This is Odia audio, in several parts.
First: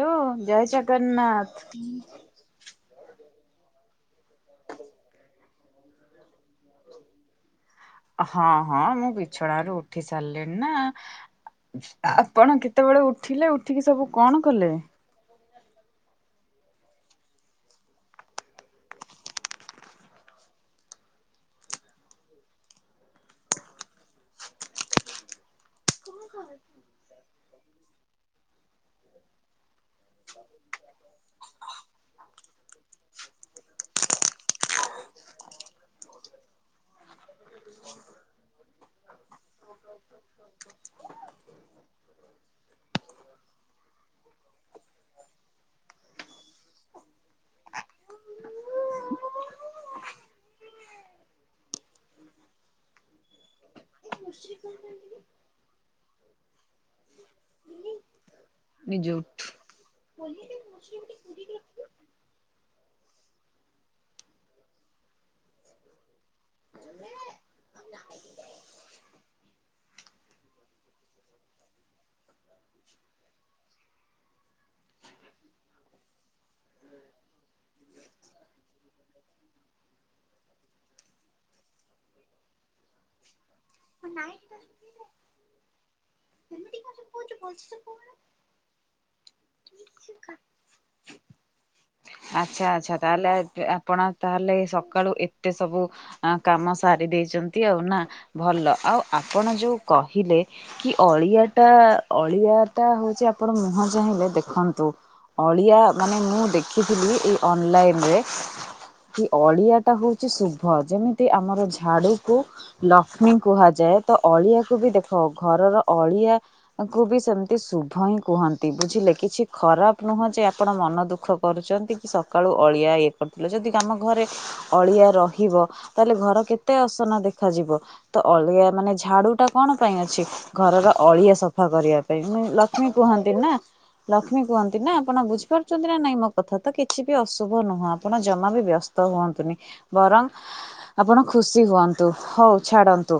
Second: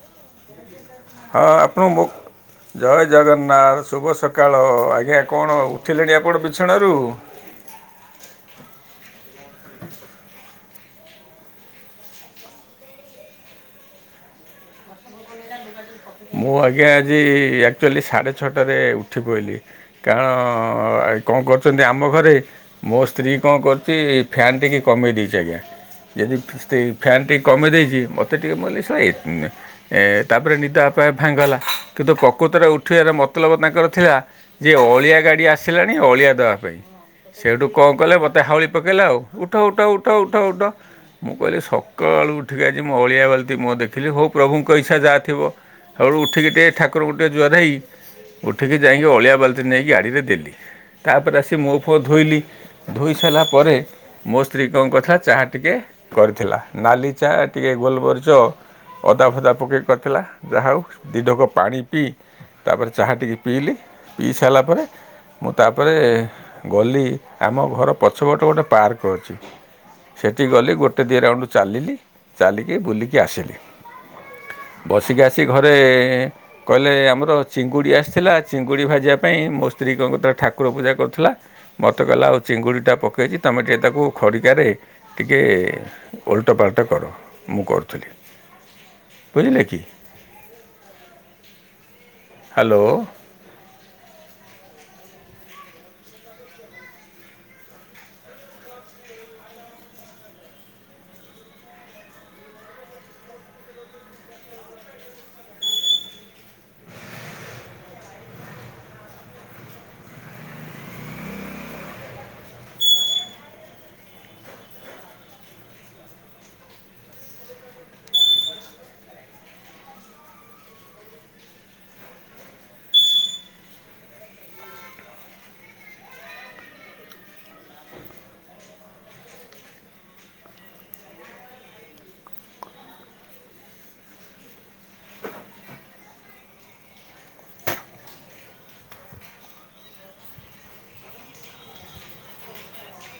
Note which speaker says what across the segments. Speaker 1: ହ୍ୟାଲୋ ଜୟ
Speaker 2: ହଁ
Speaker 1: ଜଗନ୍ନାଥ।
Speaker 2: ଆପଣ ମୋ ଜୟ ଜଗନ୍ନାଥ ଶୁଭ ସକାଳ ଆଜ୍ଞା କଣ ଉଠିଲେଣି ଆପଣ ବିଛଣାରୁ?
Speaker 1: ହଁ ହଁ ମୁଁ ବିଛଣାରୁ ଉଠି ସାରିଲିଣି ନା ଆପଣ କେତେବେଳେ ଉଠିଲେ ଉଠିକି ସବୁ କଣ କଲେ?
Speaker 2: ମୁଁ ଆଜ୍ଞା ଆଜି ଆକ୍ଚୁଆଲି ସାଢ଼େ ଛଅଟାରେ ଉଠି ପଡ଼ିଲି। କାରଣ କଣ କରୁଛନ୍ତି ଆମ ଘରେ ମୋ ସ୍ତ୍ରୀ କଣ କରିଚି ଫ୍ୟାନ୍ ଟିକେ କମେଇ ଦେଇଛି ଆଜ୍ଞା ଯଦି ସେ ଫ୍ୟାନ୍ ଟିକେ କମେଇ ଦେଇଛି ମତେ ଟିକେ ମୁଁ କହିଲି ଶଳା ଏ ଏ ତାପରେ ନିଦ ଆପେଆପେ ଭାଙ୍ଗିଗଲା କିନ୍ତୁ ପ୍ରକୃତରେ ଉଠେଇବାର ମତଲବ ତାଙ୍କର ଥିଲା। ଯେ ଅଳିଆ ଗାଡି ଆସିଲାଣି ଅଳିଆ ଦେବା ପାଇଁ। ସେଇଠୁ କଣ କଲେ ମୋତେ ହାଉଳି ପକାଇଲେ ଆଉ ଉଠ ଉଠ ଉଠ ଉଠ ଉଠ ମୁଁ କହିଲି ସକାଳୁ ଉଠିକି ଆଜି ମୁଁ ଅଳିଆ ବାଲ୍ଟି ମୁଁହ ଦେଖିଲି ହଉ ପ୍ରଭୁଙ୍କ ଇସା ଯାହା ଥିବ ଶକାଳୁ ଉଠିକି ଟିକେ ଠାକୁରଙ୍କୁ ଟିିକେ ଜୁଆର ହୋଇ ଉଠିକି ଯାଇକି ଅଳିଆ ବାଲ୍ଟି ନେଇକି ଗାଡ଼ିରେ ଦେଲି। ତାପରେ ଆସି ମୁଁହ ଫୁଅ ଧୋଇଲି ଧୋଇ ସାରିଲା ପରେ ମୋ ସ୍ତ୍ରୀ କଣ କରିଥିଲା ଚାହା ଟିକେ କରିଥିଲା ନାଲି ଚାହା ଟିକେ ଗୋଲମରିଚ
Speaker 1: ନିଜେ
Speaker 2: ଅଦା
Speaker 1: ଉଠୁ
Speaker 2: ଫଦା ପକେଇକି କରିଥିଲା। ଯାହା ହେଉ ଦୁଇ ଢେକ ପାଣି ପିଇ ତାପରେ ଚାହା ଟିକେ ପିଇଲି ପିଇ ସାରିଲା ପରେ ମୁଁ ତାପରେ ଗଲି ଆମ ଘର ପଛପଟେ ଗୋଟେ ପାର୍କ ଅଛି ସେଠି ଗଲି ଗୋଟେ ଦି ରାଉଣ୍ଡ ଚାଲିଲି ଚାଲିକି ବୁଲିକି ଆସିଲି। ବସିକି ଆସି ଘରେ କହିଲେ ଆମର ଚିଙ୍ଗୁଡ଼ି ଆସିଥିଲା ଚିଙ୍ଗୁଡ଼ି ଭାଜିବା ପାଇଁ ମୋ ସ୍ତ୍ରୀ କଣ କରୁ ଠାକୁର ପୂଜା କରୁଥିଲା ମତେ କହିଲା ଆଉ ଚିଙ୍ଗୁଡ଼ିଟା ପକେଇଛି ତମେ ଟି ତାକୁ ଖଡ଼ିକାରେ ଟିକିଏ ଓଲଟପାଲଟ କର ମୁଁ କରୁଥିଲି। ବୁଝିଲେ କି
Speaker 1: ଆଚ୍ଛା ଆଚ୍ଛା
Speaker 2: ହ୍ୟାଲୋ
Speaker 1: ତାହେଲେ ଏ ଆ ଆପଣ ତାହେଲେ ସକାଳୁ ଏତେ ସବୁ କାମ ସାରି ଦେଇଛନ୍ତି ଆଉ ନା ଭଲ। ଆଉ ଆପଣ ଯୋଉ କହିଲେ କି ଅଳିଆ ଟା ଅଳିଆ ଟା ହଉଛି ଆପଣ ମୁହଁ ଚାହିଁଲେ ଦେଖନ୍ତୁ ଅଳିଆ ମାନେ ମୁଁ ଦେଖିଥିଲି ଏଇ ଅନଲାଇନ ରେ ଅଳିଆ ଟା ହଉଛି ଶୁଭ ଯେମିତି ଆମର ଝାଡୁକୁ ଲକ୍ଷ୍ମୀ କୁହାଯାଏ ତ ଅଳିଆକୁ ବି ଦେଖ ଘରର ଅଳିଆ କୁ ବି ସେମତି ଶୁଭ ହିଁ କୁହନ୍ତି ବୁଝିଲେ କିଛି ଖରାପ ନୁହଁ ଯେ ଆପଣ ମନ ଦୁଃଖ କରୁଛନ୍ତି କି ସକାଳୁ ଅଳିଆ ଇଏ କରୁଥିଲେ ଯଦି ଆମ ଘରେ ଅଳିଆ ରହିବ ତାହେଲେ ଘର କେତେ ଅସନା ଦେଖାଯିବ ତ ଅଳିଆ ମାନେ ଝାଡୁ ଟା କଣ ପାଇଁ ଅଛି ଘରର ଅଳିଆ ସଫା କରିବା ପାଇଁ ମୁ ଲକ୍ଷ୍ମୀ କୁହନ୍ତି ନା ଲକ୍ଷ୍ମୀ କୁହନ୍ତି ନା ଆପଣ ବୁଝିପାରୁଛନ୍ତି ନା ନାଇଁ ମୋ କଥା ତ କିଛି ବି ଅଶୁଭ ନୁହଁ ଆପଣ ଜମା ବି ବ୍ୟସ୍ତ ହୁଅନ୍ତୁନି ବରଂ ଆପଣ ଖୁସି ହୁଅନ୍ତୁ ହଉ ଛାଡ଼ ନ୍ତୂ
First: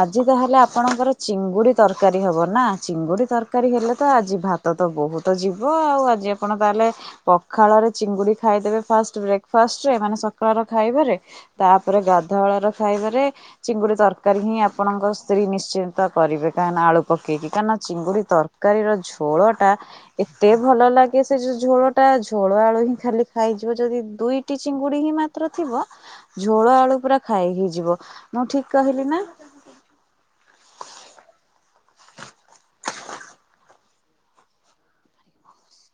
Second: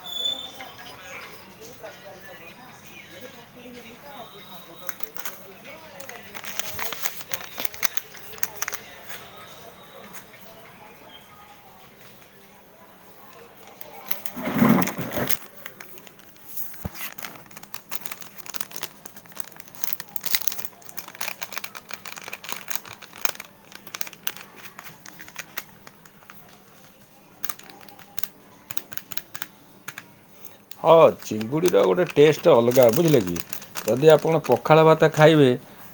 Speaker 1: ଆଜି ତାହେଲେ ଆପଣଙ୍କର ଚିଙ୍ଗୁଡି ତରକାରୀ ହବ ନା ଚିଙ୍ଗୁଡି ତରକାରୀ ହେଲେ ତ ଆଜି ଭାତ ତ ତ ବହୁତ ଯିବ ଆଉ ଆଜି ଆପଣ ତାହେଲେ ପଖାଳରେ ଚିଙ୍ଗୁଡି ଖାଇଦେବେ ଫାଷ୍ଟ ବ୍ରେକଫାଷ୍ଟରେ ମାନେ ସକାଳ ଖାଇବାରେ ତାପରେ ଗାଧୁଆ ବେଳର ଖାଇବାରେ ଚିଙ୍ଗୁଡି ତରକା ତରକାରୀ ହିଁ ଆପଣଙ୍କ ସ୍ତ୍ରୀ ନିଶ୍ଚିନ୍ତ କରିବେ କାହିଁକନା ଆଳୁ ପକେଇକି କାହିଁକ ନା ଚିଙ୍ଗୁଡ଼ି ତରକାରୀ ତରକାରୀର ଝୋଳ ଟା ଏତେ ଭଲ ଲାଗେ ସେ ଯୋଉ ଝୋଳ ଟା ଝୋଳ ଆଳୁ ହିଁ ଖାଲି ଖାଇଯିବ ଯଦି ଦୁଇଟି ଚିଙ୍ଗୁଡି ହିଁ ମାନେ ଥିବ ଝୋଳ ଆଳୁ ପୁରା ଖାଇ ହେଇଯିବ ମୁଁ ଠିକ କହିଲି ନା।
Speaker 2: ହଁ ଚିଙ୍ଗୁଡ଼ିର ଗୋଟେ ଟେଷ୍ଟ ଅଲଗା ବୁଝିଲେ କି ଯଦି ଆପଣ ପଖାଳ ଭାତ ଖାଇବେ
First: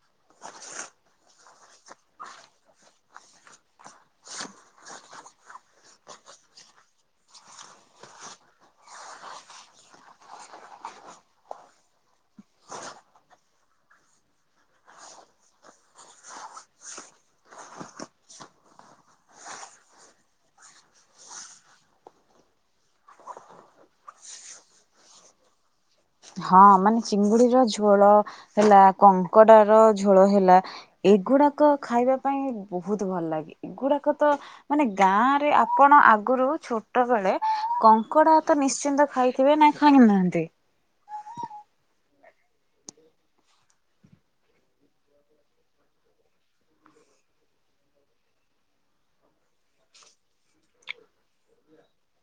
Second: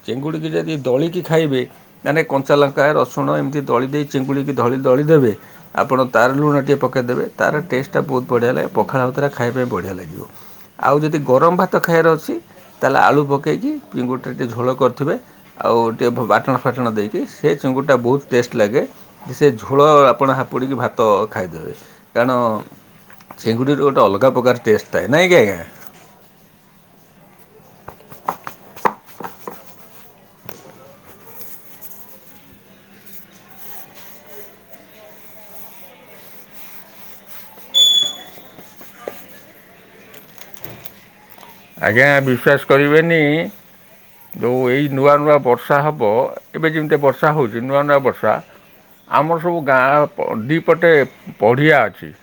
Speaker 2: ଚିଙ୍ଗୁଡ଼ିକି ଯଦି ଦଳିକି ଖାଇବେ ମାନେ କଞ୍ଚାଲଙ୍କା ରସୁଣ ଏମିତି ଦଳି ଦେଇ ଚିଙ୍ଗୁଡିିକି ଧଳି ଦଳିଦେବେ ଆପଣ ତାର ଲୁଣ ଟିକିଏ ପକାଇ ଦେବେ ତାର ଟେଷ୍ଟଟା ବହୁତ ବଢ଼ିଆ ଲାଗେ ପଖାଳ ଭାତରେ ଖାଇବା ପାଇଁ ବଢ଼ିଆ ଲାଗିବ। ଆଉ ଯଦି ଗରମ ଭାତ ଖାଇବାର ଅଛି ତାହେଲେ ଆଳୁ ପକେଇକି ଚିଙ୍ଗୁଡ଼ିଟା ଟିକେ ଝୋଳ କରିଥିବେ। ଆଉ ଟିକିଏ ବାଟଣ ଫାଟଣ ଦେଇକି ସେ ଚୁଙ୍ଗୁଡିଟା ବହୁତ ଟେଷ୍ଟ ଲାଗେ। ସେ ଝୋଳ ଆପଣ ହାପୁଡ଼ିକି ଭାତ ଖାଇଦେବେ। କାରଣ ଚିଙ୍ଗୁଡ଼ିରୁ ଗୋଟେ ଅଲଗା ପ୍ରକାର ଟେଷ୍ଟ ଥାଏ ନାଇଁକି ଆଜ୍ଞା?
Speaker 1: ହଁ, ମାନେ ଚିଙ୍ଗୁଡିର ଝୋଳ ହେଲା, କଙ୍କଡ଼ା ର ଝୋଳ ହେଲା ଏଗୁଡାକ ଖାଇବା ପାଇଁ ବହୁତ ଭଲ ଲାଗେ। ଏଗୁଡାକ ତ ମାନେ ଗାଁରେ ଆପଣ ଆଗରୁ ଛୋଟ ବେଳେ କଙ୍କଡା ତ ନିଶ୍ଚିନ୍ତ ଖାଇ କେବେ ନାଇଁ ଖାଇ ନାହାନ୍ତି?
Speaker 2: ଆଜ୍ଞା ବିଶ୍ଵାସ କରିବେନି ଯୋଉ ଏଇ ନୂଆ ନୂଆ ବର୍ଷା ହେବ ଏବେ ଯେମିତି ବର୍ଷା ହେଉଛି ନୂଆ ନୂଆ ବର୍ଷା ଆମର ସବୁ ଗାଁ ପ ଦିପଟେ ପଡ଼ିଆ ଅଛି।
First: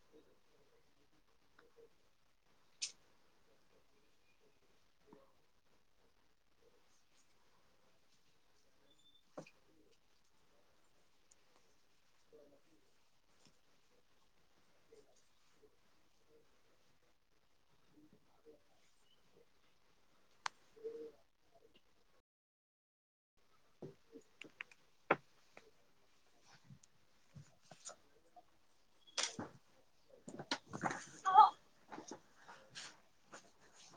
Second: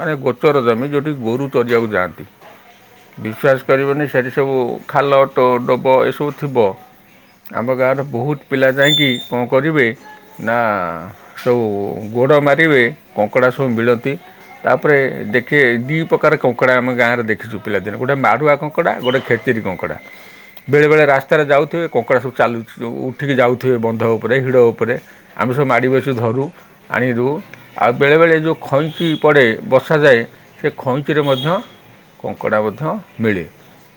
Speaker 2: ମାନେ ଗୋଚର ଜମି ଯେଉଁଠି ଗୋରୁ ଚରିବାକୁ ଯାଆନ୍ତି। ବିଶ୍ୱାସ କରିବନି ସେଠି ସବୁ ଖାଲ, ଡୋବ ଏସବୁ ଥିବ। ଆମ ଗାଁର ବହୁତ ପିଲା ଯାଇକି କଣ କରିବେ ନା ସବୁ ଗୋଡ଼ ମାରିବେ କଙ୍କଡ଼ା ସବୁ ମିଳନ୍ତି। ତାପରେ ଦେଖି ଦୁଇ ପ୍ରକାର କଙ୍କଡ଼ା ଆମ ଗାଁରେ ଦେଖିଛୁ ପିଲାଦିନେ। ଯେ ଗୋଟେ ମାାରୁଆ କଙ୍କଡ଼ା, ଗୋଟେ ଖେଚରୀ କଙ୍କଡ଼ା। ବେଳେ ବେଳେ ରାସ୍ତାରେ ଯାଉଥିବେ କଙ୍କଡ଼ା ସବୁ ଚାଲୁ ଉଠିକି ଯାଉଥିବେ ବନ୍ଧ ଉପରେ ହିଡ଼ ଉପରେ। ଆମେ ସବୁ ମାଡ଼ି ବସି ଧରୁ। ଆଣିିଲୁ ଆଉ ବେଳେବେଳେ ଯେଉଁ ଖଇଚି ପଡ଼େ ବର୍ଷାଯାଏ ସେ ଖଇଞ୍ଚରେ ମଧ୍ୟ କଙ୍କଡ଼ା ମଧ୍ ମଧ୍ୟ ମିଳେ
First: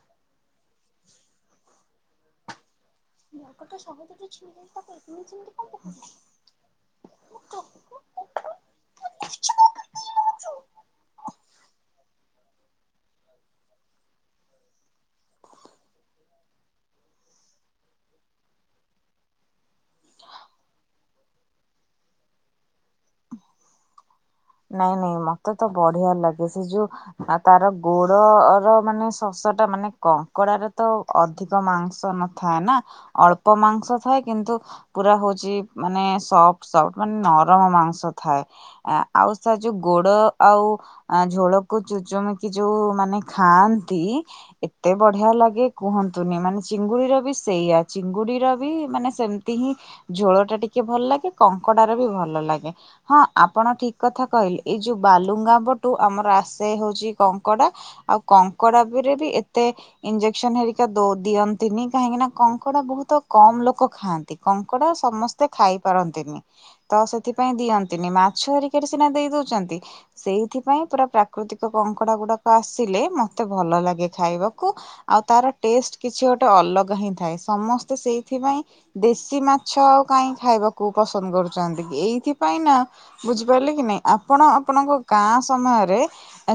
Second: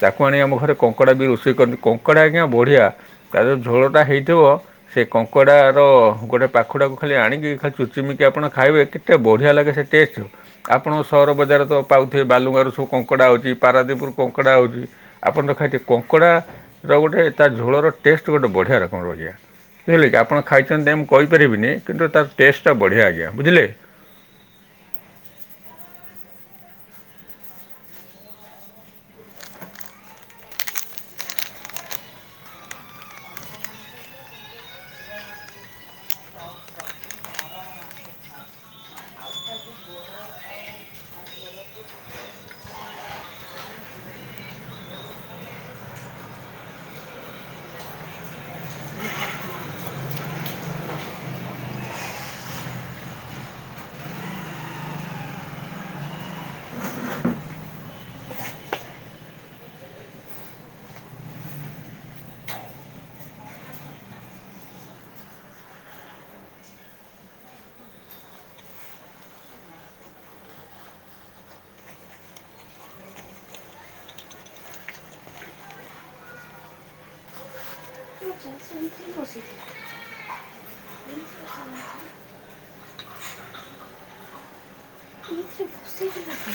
Speaker 2: ତାକୁ ଆଣି ଆମ ଘରେ କଙ୍କଡ଼ା ବି ରୋଷେଇ କରନ୍ତି କଙ୍କଡ଼ା ଆଜ୍ଞା ବଢ଼ିଆ। ତା ଦେହରେ ଝୋଳଟା ହେଇଥିବ ସେ କଙ୍କଡ଼ାର ଗୋଟେ ପାଖୁଡ଼ାକୁ ଖାଲି ଆଣିକି ଖାଲି ଚୁଚିମିକି କି ଆପଣ ଖାଇବେ କେତେ ବଢ଼ିଆ ଲାଗେ ସେ ଟେଷ୍ଟ। ଆପଣ ସହର ବଜାର ତ ପାଉଥିବେ ବାଲୁଙ୍ଗାରୁ ସବୁ କଙ୍କଡ଼ା ଅଛି। ପାରାଦ୍ୱୀପରୁ କଙ୍କଡ଼ା ଆଉଚି ଆପଣ ତ ଖାଇଥିବେ କଙ୍କଡ଼ା? ତ ଗୋଟେ ତା ଝୋଳର ଟେଷ୍ଟ ଗୋଟେ ବଢ଼ିଆ ରକମର ବଢିଆ। ବୁଝିଲେ କି ଆପଣ ଖାଇଛନ୍ତି ନାହିଁ ମୁଁ କହିପାରିବିନି କିନ୍ତୁ ତାର ଟେଷ୍ଟଟା ବଢ଼ିଆ ଆଜ୍ଞା ବୁଝିଲେ।
Speaker 1: ନାଇଁ ନାଇଁ ମତେ ତ ବଢିଆ ଲାଗେ ସେ ଯୋଉ ଆଉ ତାର ଗୋଡର ମାନେ ଶସ ଟା ମାନେ କଙ୍କଡାରେ ତ ଅଧିକ ମାଂସ ନ ଥାଏ ନା, ଅଳ୍ପ ମାଂସ ଥାଏ କିନ୍ତୁ ପୁରା ହଉଛି ମାନେ ସଫ୍ଟ ସଫ୍ଟ ମାନେ ନରମ ମାଂସ ଥାଏ। ଆଁ ଆଉ ସେ ଯୋଉ ଗୋଡ ଆଉ ଆ ଝୋଳକୁ ଚୁଚୁମିକି ଯୋଉ ମାନେ ଖାଆନ୍ତି। ଏତେ ବଢିଆ ଲାଗେ କୁହନ୍ତୁନି ମାନେ ଚିଙ୍ଗୁଡିର ବି ସେଇଆ ଚିଙ୍ଗୁଡିର ବି ମାନେ ସେମତି ହିଁ ଝୋଳ ଟା ଟିକେ ଭଲ ଲାଗେ କଙ୍କଡା ର ବି ଭଲ ଲାଗେ। ହଁ ଆପଣ ଠିକ କଥା କହିଲି ଏଇ ଯୋଉ ବାଲୁଗାଁ ପଟୁ ଆମର ଆସେ ହଉଛି କଙ୍କଡା। ଆଉ କଙ୍କଡା ବିରେ ବି ଏତେ ଇଞ୍ଜେକ୍ସନ ହେରିକା ଦଉ ଦିଅନ୍ତିନି କାହିଁକି ନା କଙ୍କଡା ବହୁତ କମ ଲୋକ ଖାଆନ୍ତି। କଙ୍କଡା ସମ ସେ ଖାଇ ପାରନ୍ତିନି ତ ସେଥିପାଇଁ ଦିଅନ୍ତିନି ମାଛ ହେରିକାରେ ସିନା ଦେଇ ଦଉଛନ୍ତି। ସେଇଥିପାଇଁ ପୁରା ପ୍ରାକୃତିକ କଙ୍କଡା ଗୁଡାକ ଆସିଲେ ମତେ ଭଲ ଲାଗେ ଖାଇବାକୁ। ଆଉ ତାର ଟେଷ୍ଟ କିଛି ଗୋଟେ ଅଲଗା ହିଁ ଥାଏ। ସମସ୍ତେ ସେଇଥିପାଇଁ ଦେଶୀ ମାଛ ଆଉ କାଇଁ ଖାଇବାକୁ ପସନ୍ଦ କରୁଛନ୍ତି ଏଇଥିପାଇଁ ନା, ବୁଝି ବୁଝିପାଇଲେ କି ନାହିଁ ଆପଣ ଆପଣଙ୍କ ଗାଁ ସମୟରେ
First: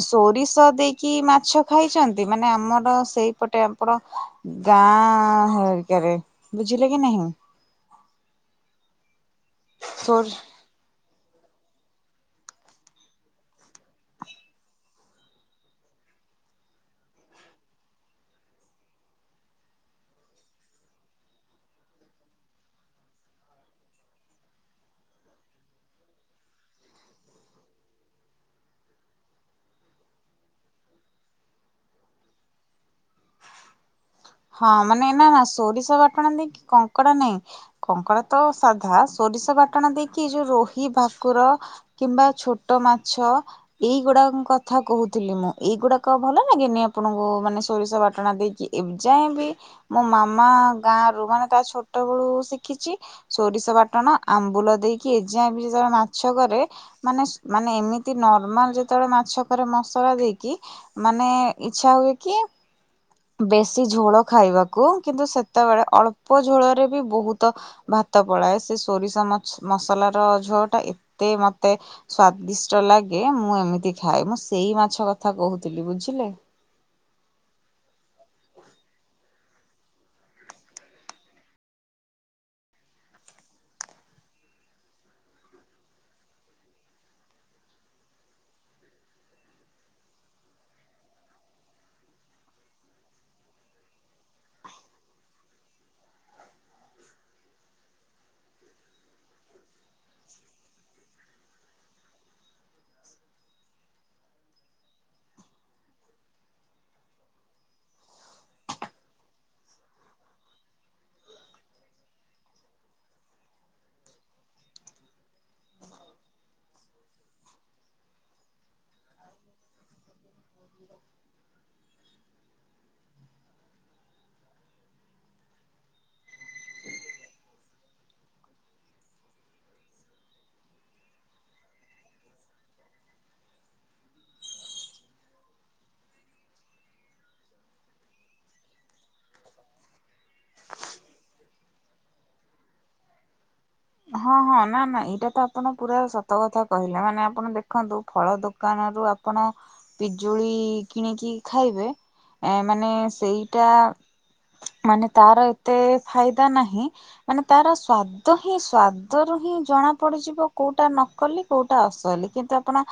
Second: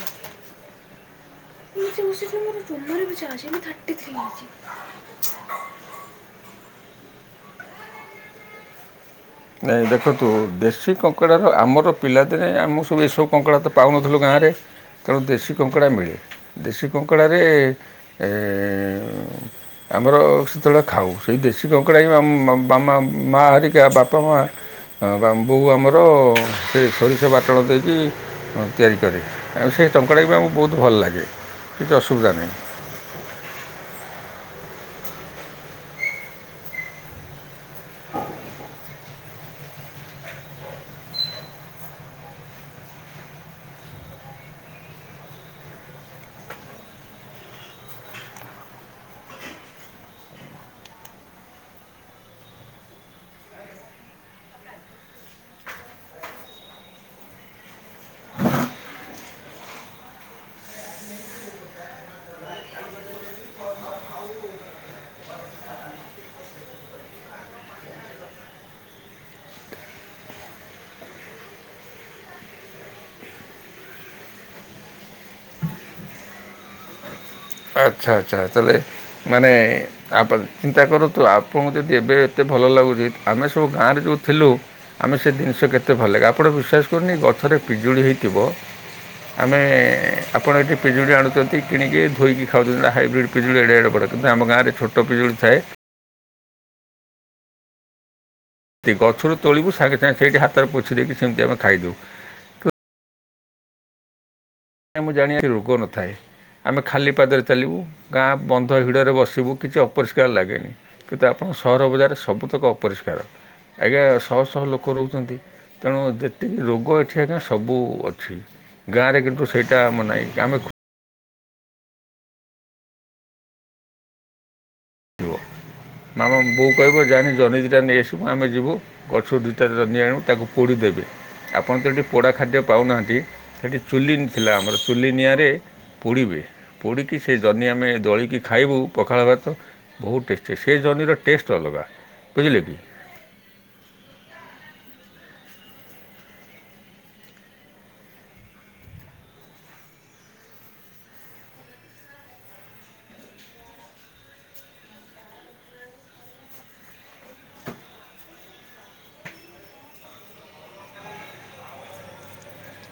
Speaker 1: ସୋରିଷ ଦେଇକି ମାଛ ଖାଇଛନ୍ତି? ମାନେ ଆମର ସେଇପଟେ ଆପଣ ଗାଁ ହେରିକାରେ ବୁଝିଲେ କି ନାହିଁ?
Speaker 2: ନାଇଁ ଦେଖନ୍ତୁ
Speaker 1: ସୋରି
Speaker 2: ଦେଶୀ କ କଙ୍କଡ଼ାର ଆମର ପିଲାଦିନେ ଆମେ ସବୁ ଏସବୁ କଙ୍କଡ଼ା ତ ପାଉନଥିଲୁ ଗାଁରେ। ତେଣୁ ଦେଶୀ କଙ୍କଡ଼ା ମିଳେ। ଦେଶୀ କଙ୍କଡ଼ାରେ ଏ ଆମର ସେତେବେଳେ ଖାଉ ସେଇ ଦେଶୀ କଙ୍କଡ଼ା ହିଁ ଆମ ମାମା ମା ହରିକା ବାପା ମା ବା ବୋଉ ଆମର ସେ ସୋରିଷ ବାଟଣ ଦେଇକି ତିଆରି କରେ ଆଉ ସେ ଟଙ୍କାଟାକୁ ବି ଆମକୁ ବହୁତ ଭଲ ଲାଗେ। କିଛି ଅସୁବିଧା ନାହିଁ।
Speaker 1: ହଁ ମାନେ ନା ନା ସୋରିଷ ବାଟଣା ଦେଇ କି କଙ୍କଡା ନାଇଁ। କଙ୍କଡା ତ ସାଧା ସୋରିଷ ବାଟଣ ଦେଇକି ଯୋଉ ରୋହି ଭାକୁର କିମ୍ବା ଛୋଟ ମାଛ ଏଇଗୁଡାକ କଥା କହୁଥିଲି। ମୁଁ ଏଇଗୁଡାକ ଭଲ ଲାଗେନି ଆପଣଙ୍କୁ। ମାନେ ସୋରିଷ ବାଟଣା ଦେଇକି ଯାଇଁବି ମୋ ମାମା ଗାଁରୁ ମାନେ ତା ଛୋଟବେଳୁ ଶିଖିଛି। ସୋରିଷ ବାଟଣ ଆମ୍ବୁଲ ଦେଇକି ଏଯା ବିତେବେଳେ ମାଛ କରେ। ମାନେ ମାନେ ଏମିତି ନର୍ମାଲ ଯେତେବେଳେ ମାଛ କରେ। ମସଲା ଦେଇକି ମାନେ ଇଚ୍ଛା ହୁଏ କି ବେଶ ସେ ଝୋଳ ଖାଇବାକୁ କିନ୍ତୁ ସେତେବେଳେ ଅଳ୍ପ ଝୋଳରେ ବି ବହୁତ ଭାତ ପଳାଏ। ସେ ସୋରିଷ ମସଲାର ଝୋଳ ଟା ଏତେ ମତେ ସ୍ଵାଦିଷ୍ଟ ଲାଗେ। ମୁଁ ଏମିତି ଖାଏ। ମୁଁ ସେଇ ମାଛ କଥା କହୁଥିଲି ବୁଝିଲେ।
Speaker 2: ଆଚ୍ଛା ଆଚ୍ଛା। ତାହେଲେ ମାନେ ଆପଣ ଚିନ୍ତା କରନ୍ତୁ। ଆପଣଙ୍କୁ ଯଦି ଏବେ ଏତେ ଭଲ ଲାଗୁଛି। ଆମେ ସବୁ ଗାଁ ରେ ଯୋଉ ଥିଲୁ। ଆମେ ସେ ଜିନିଷ କେତେ ଭଲ ଲାଗେ। ଆପଣ ବିଶ୍ୱାସ କରୁନି ଗଛରେ ପିଜୁଳି ହେଇଥିବ। ଆମେ ଆପଣ ଏଠି ପିଜୁଳି ଆଣୁଛନ୍ତି। କିଣିକି ଧୋଇକି ଖାଉଛନ୍ତି ହାଇବ୍ରିଡ ପିଜଳି ଏଡେ ଏଡେ ବଡ। କିନ୍ତୁ ଆମ ଗାଁରେ ଛୋଟ ପିଜୁଳି ଥାଏ। ସେ ଗଛରୁୁ ତୋଳିବୁ ସାଙ୍ଗେ ସାଙ୍ଗେ ସେଇଠି ହାତରେ ପୋଛି ଦେଇକି ସେମିତି ଆମେ ଖାଇଦବୁ। ମୁଁ ଜାଣିବାରେ ରୋଗ ନଥାଏ। ଆମେ ଖାଲି ପାଦରେ ଚାଲିବୁ। ଗାଁ ବନ୍ଧ ହିଡରେ ବସିବୁ। କିଛି ଅପରିଷ୍କାର ଲାଗେନି। କିନ୍ତୁ ଆପଣଙ୍କ ସହର ବଜାର ସବୁତକ ଅପରିଷ୍କାର। ଆଜ୍ଞା ଶହ ଶହ ଲୋକ ରହୁଛନ୍ତି। ତେଣୁ ଯେତିକି ରୋଗ ଏଠି ଆଜ୍ଞା ସବୁ ଅଛି। ଗାଁରେ କିନ୍ତୁ ସେଇଟା ଆମ ନାହିଁ। ଆମେ ଆମ ବୋଉ କହିବ ଜାନି ଜହ୍ନି ଦିଟା ନେଇ ଆସିବୁ। ଆମେ ଯିବୁ। ଗଛ ଦୁଇଟାରେ ରନି ଆଣୁ ତାକୁ ପୋଡି ଦେବେ। ଆପଣ ଏଠି ପୋଡା ଖାଦ୍ୟ ପାଉନାହାଁନ୍ତି। ସେଇଠି ଚୁଲି ଥିଲା ଆମର। ଚୁଲି ନିଆଁରେ ପୋଡିବେ ପୋଡିକି ସେ ଜହ୍ନି ଆମେ ଦୋଳିକି ଖାଇବୁ ପଖାଳ ଭାତ। ବହୁତ ଟେଷ୍ଟି। ସେ ଜହ୍ନିର ଟେଷ୍ଟ ଅଲଗା ବୁଝିଲେ କି।
Speaker 1: ହଁ ହଁ ନା ନା ଏଇଟା ତ ଆପଣ ପୁରା ସତ କଥା କହିଲେ। ମାନେ ଆପଣ ଦେଖନ୍ତୁ। ଫଳ ଦୋକାନରୁ ଆପ ଆପଣ ପିଜୁଳି କିଣିକି ଖାଇବେ। ଏ ମାନେ ସେଇଟା ମାନେ ତାର ଏତେ ଫାଇଦା ନାହିଁ। ମାନେ ତାର ସ୍ଵାଦ ହିଁ ସ୍ଵାଦରୁ ହିଁ ଜଣା ପଡିଯିବ କୋଉଟା ନକଲି କୋଉଟା ଅସଲି। କିନ୍ତୁ ଆପଣ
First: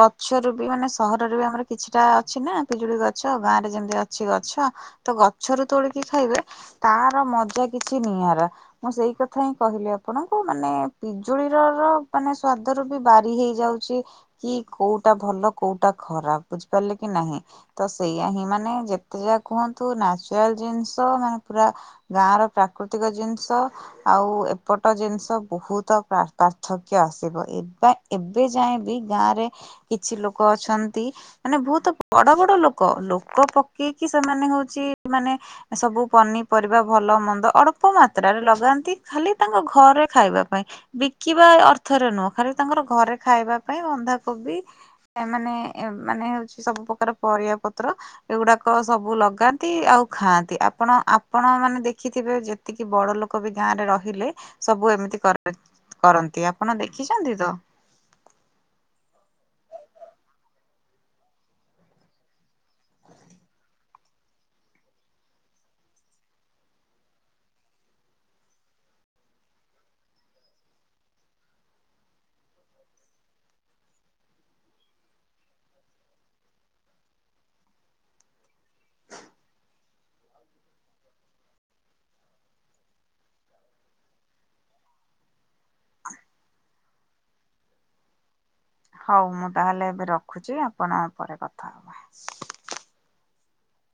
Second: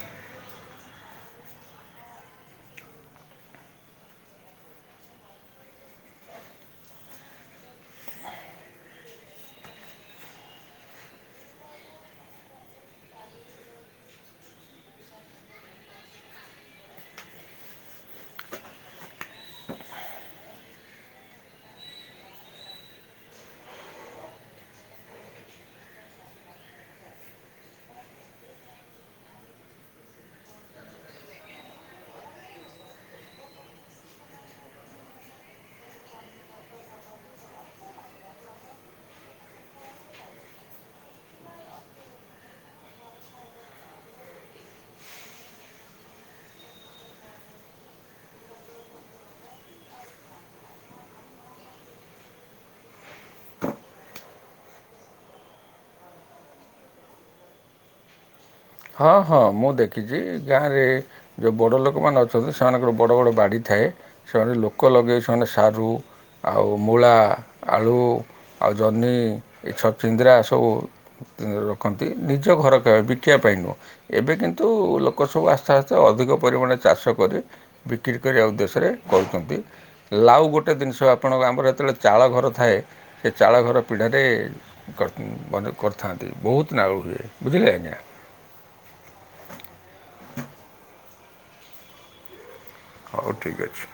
Speaker 1: ଗଛରୁ ବି ମାନେ ସହରରେ ବି ଆମର କିଛିଟା ଅଛି ନା ପିଜୁଳି ଗଛ। ଗାଁ ରେ ଯେମିତି ଅଛି ଗଛ। ତ ଗଛରୁ ତୋଳିକି ଖାଇବେ। ତାର ମଜା କିଛି ନିଆଁରା। ମୁଁ ସେଇ କଥା ହିଁ କହିଲି। ଆପ ଆପଣଙ୍କୁ ମାନେ ପିଜୁଳିର ର ମାନେ ସ୍ଵାଦରୁ ବି ବାରି ହେଇଯାଉଛି। କି କୋଉଟା ଭଲ କୋଉଟା ଖରାପ ବୁଝିପାରିଲେ କି ନାହିଁ। ତ ସେଇଆ ହିଁ ମାନେ ଯେତେ ଯା କୁହନ୍ତୁ ନାଚୁରାଲ ଜିନିଷ ମାନେ ପୁରା ଗାଁ ର ପ୍ରାକୃତିକ ଜିନିଷ ଆଉ ଏ ଏପଟ ଜିନିଷ ବହୁତ ପାର୍ଥକ୍ୟ ଆସିବ। ଏ ଏବେ ଯାଏଁ ବି ଗାଁରେ କିଛି ଲୋକ ଅଛନ୍ତି। ମାନେ ବହୁତ ବଡ ବଡ ଲୋକ। ଲୋକ ପକେଇକି ସେମାନେ ହଉଛି ମାନେ ସବୁ ପନିପରିବା ଭଲ ମନ୍ଦ ଅଳ୍ପ ମାତ୍ରାରେ ଲଗାନ୍ତି। ଖାଲି ତାଙ୍କ ଘରେ ଖାଇବା ପାଇଁ। ବିକିବା ଅର୍ଥରେ ନୁହଁ। ଖାଲି ତାଙ୍କର ଘରେ ଖାଇବା ପାଇଁ। ବନ୍ଧାକୋବି ଏ ମାନେ ମାନେ ହଉଛି ସବୁ ପ୍ରକାର ପରିବା ପତ୍ର। ଏଗୁଡାକ ସବୁ ଲଗାନ୍ତି ଆଉ ଖାଆନ୍ତି। ଆପଣ ଆପଣ ମାନେ ଦେଖିଥିବେ। ଯେ ଏତିକି ବଡ ଲୋକ ବି ଗାଁ ରେ ରହିଲେ। ସବୁ ଏମିତି କରିବେ କରନ୍ତି। ଆପଣ ଦେଖିଛନ୍ତି ତ।
Speaker 2: ହଁ ହଁ ମୁଁ ଦେଖିଛି ଗାଁରେ। ଯୋଉ ବଡ଼ ଲୋକମାନେ ଅଛନ୍ତି, ସେମାନଙ୍କର ବଡ଼ ବଡ଼ ବାଡ଼ି ଥାଏ, ସେମାନେ ଲୋକ ଲଗାଇ ସେମାନେ ସାରୁ‌। ଆଉ ମୂଳା, ଆଳୁ ଆଉ ଜହ୍ନି ଏଇ ଛଛିନଦ୍ରା ସବୁ। ରଖନ୍ତି ନିଜ ଘର ଖାଇବାକୁ ବିକିବା ପାଇଁ ନୁହଁ, ଏବେ କିନ୍ତୁ ଲୋକ ସବୁ ଆସ୍ତେ ଆସ୍ତେ ଅଧିକ ପରିମାଣରେ ଚାଷ କରି। ବିକ୍ରି କରିବା ଉଦେଶ୍ୟ ରେ କରୁଛନ୍ତି। ଲାଉ ଗୋଟେ ଦିନିଷ ଆପଣଙ୍କ ଆମର ଯେତେବେଳେ ଚାଳଘର ଥାଏ, ସେ ଚାଳ ଘର ପି଼ଢାରେ। କରିଥିନ୍ ବନ୍ଧୁ କରିଥାନ୍ତି ବହୁତ ନାଉ ହୁଏ, ବୁଝିଲେ ଆଜ୍ଞା।
Speaker 1: ହଉ ମୁଁ ତାହେଲେ ଏବେ ରଖୁଛି ଆପଣ ଆ ପରେ କଥା ହବା।
Speaker 2: ହଉ ଠିକ୍ ଅଛି।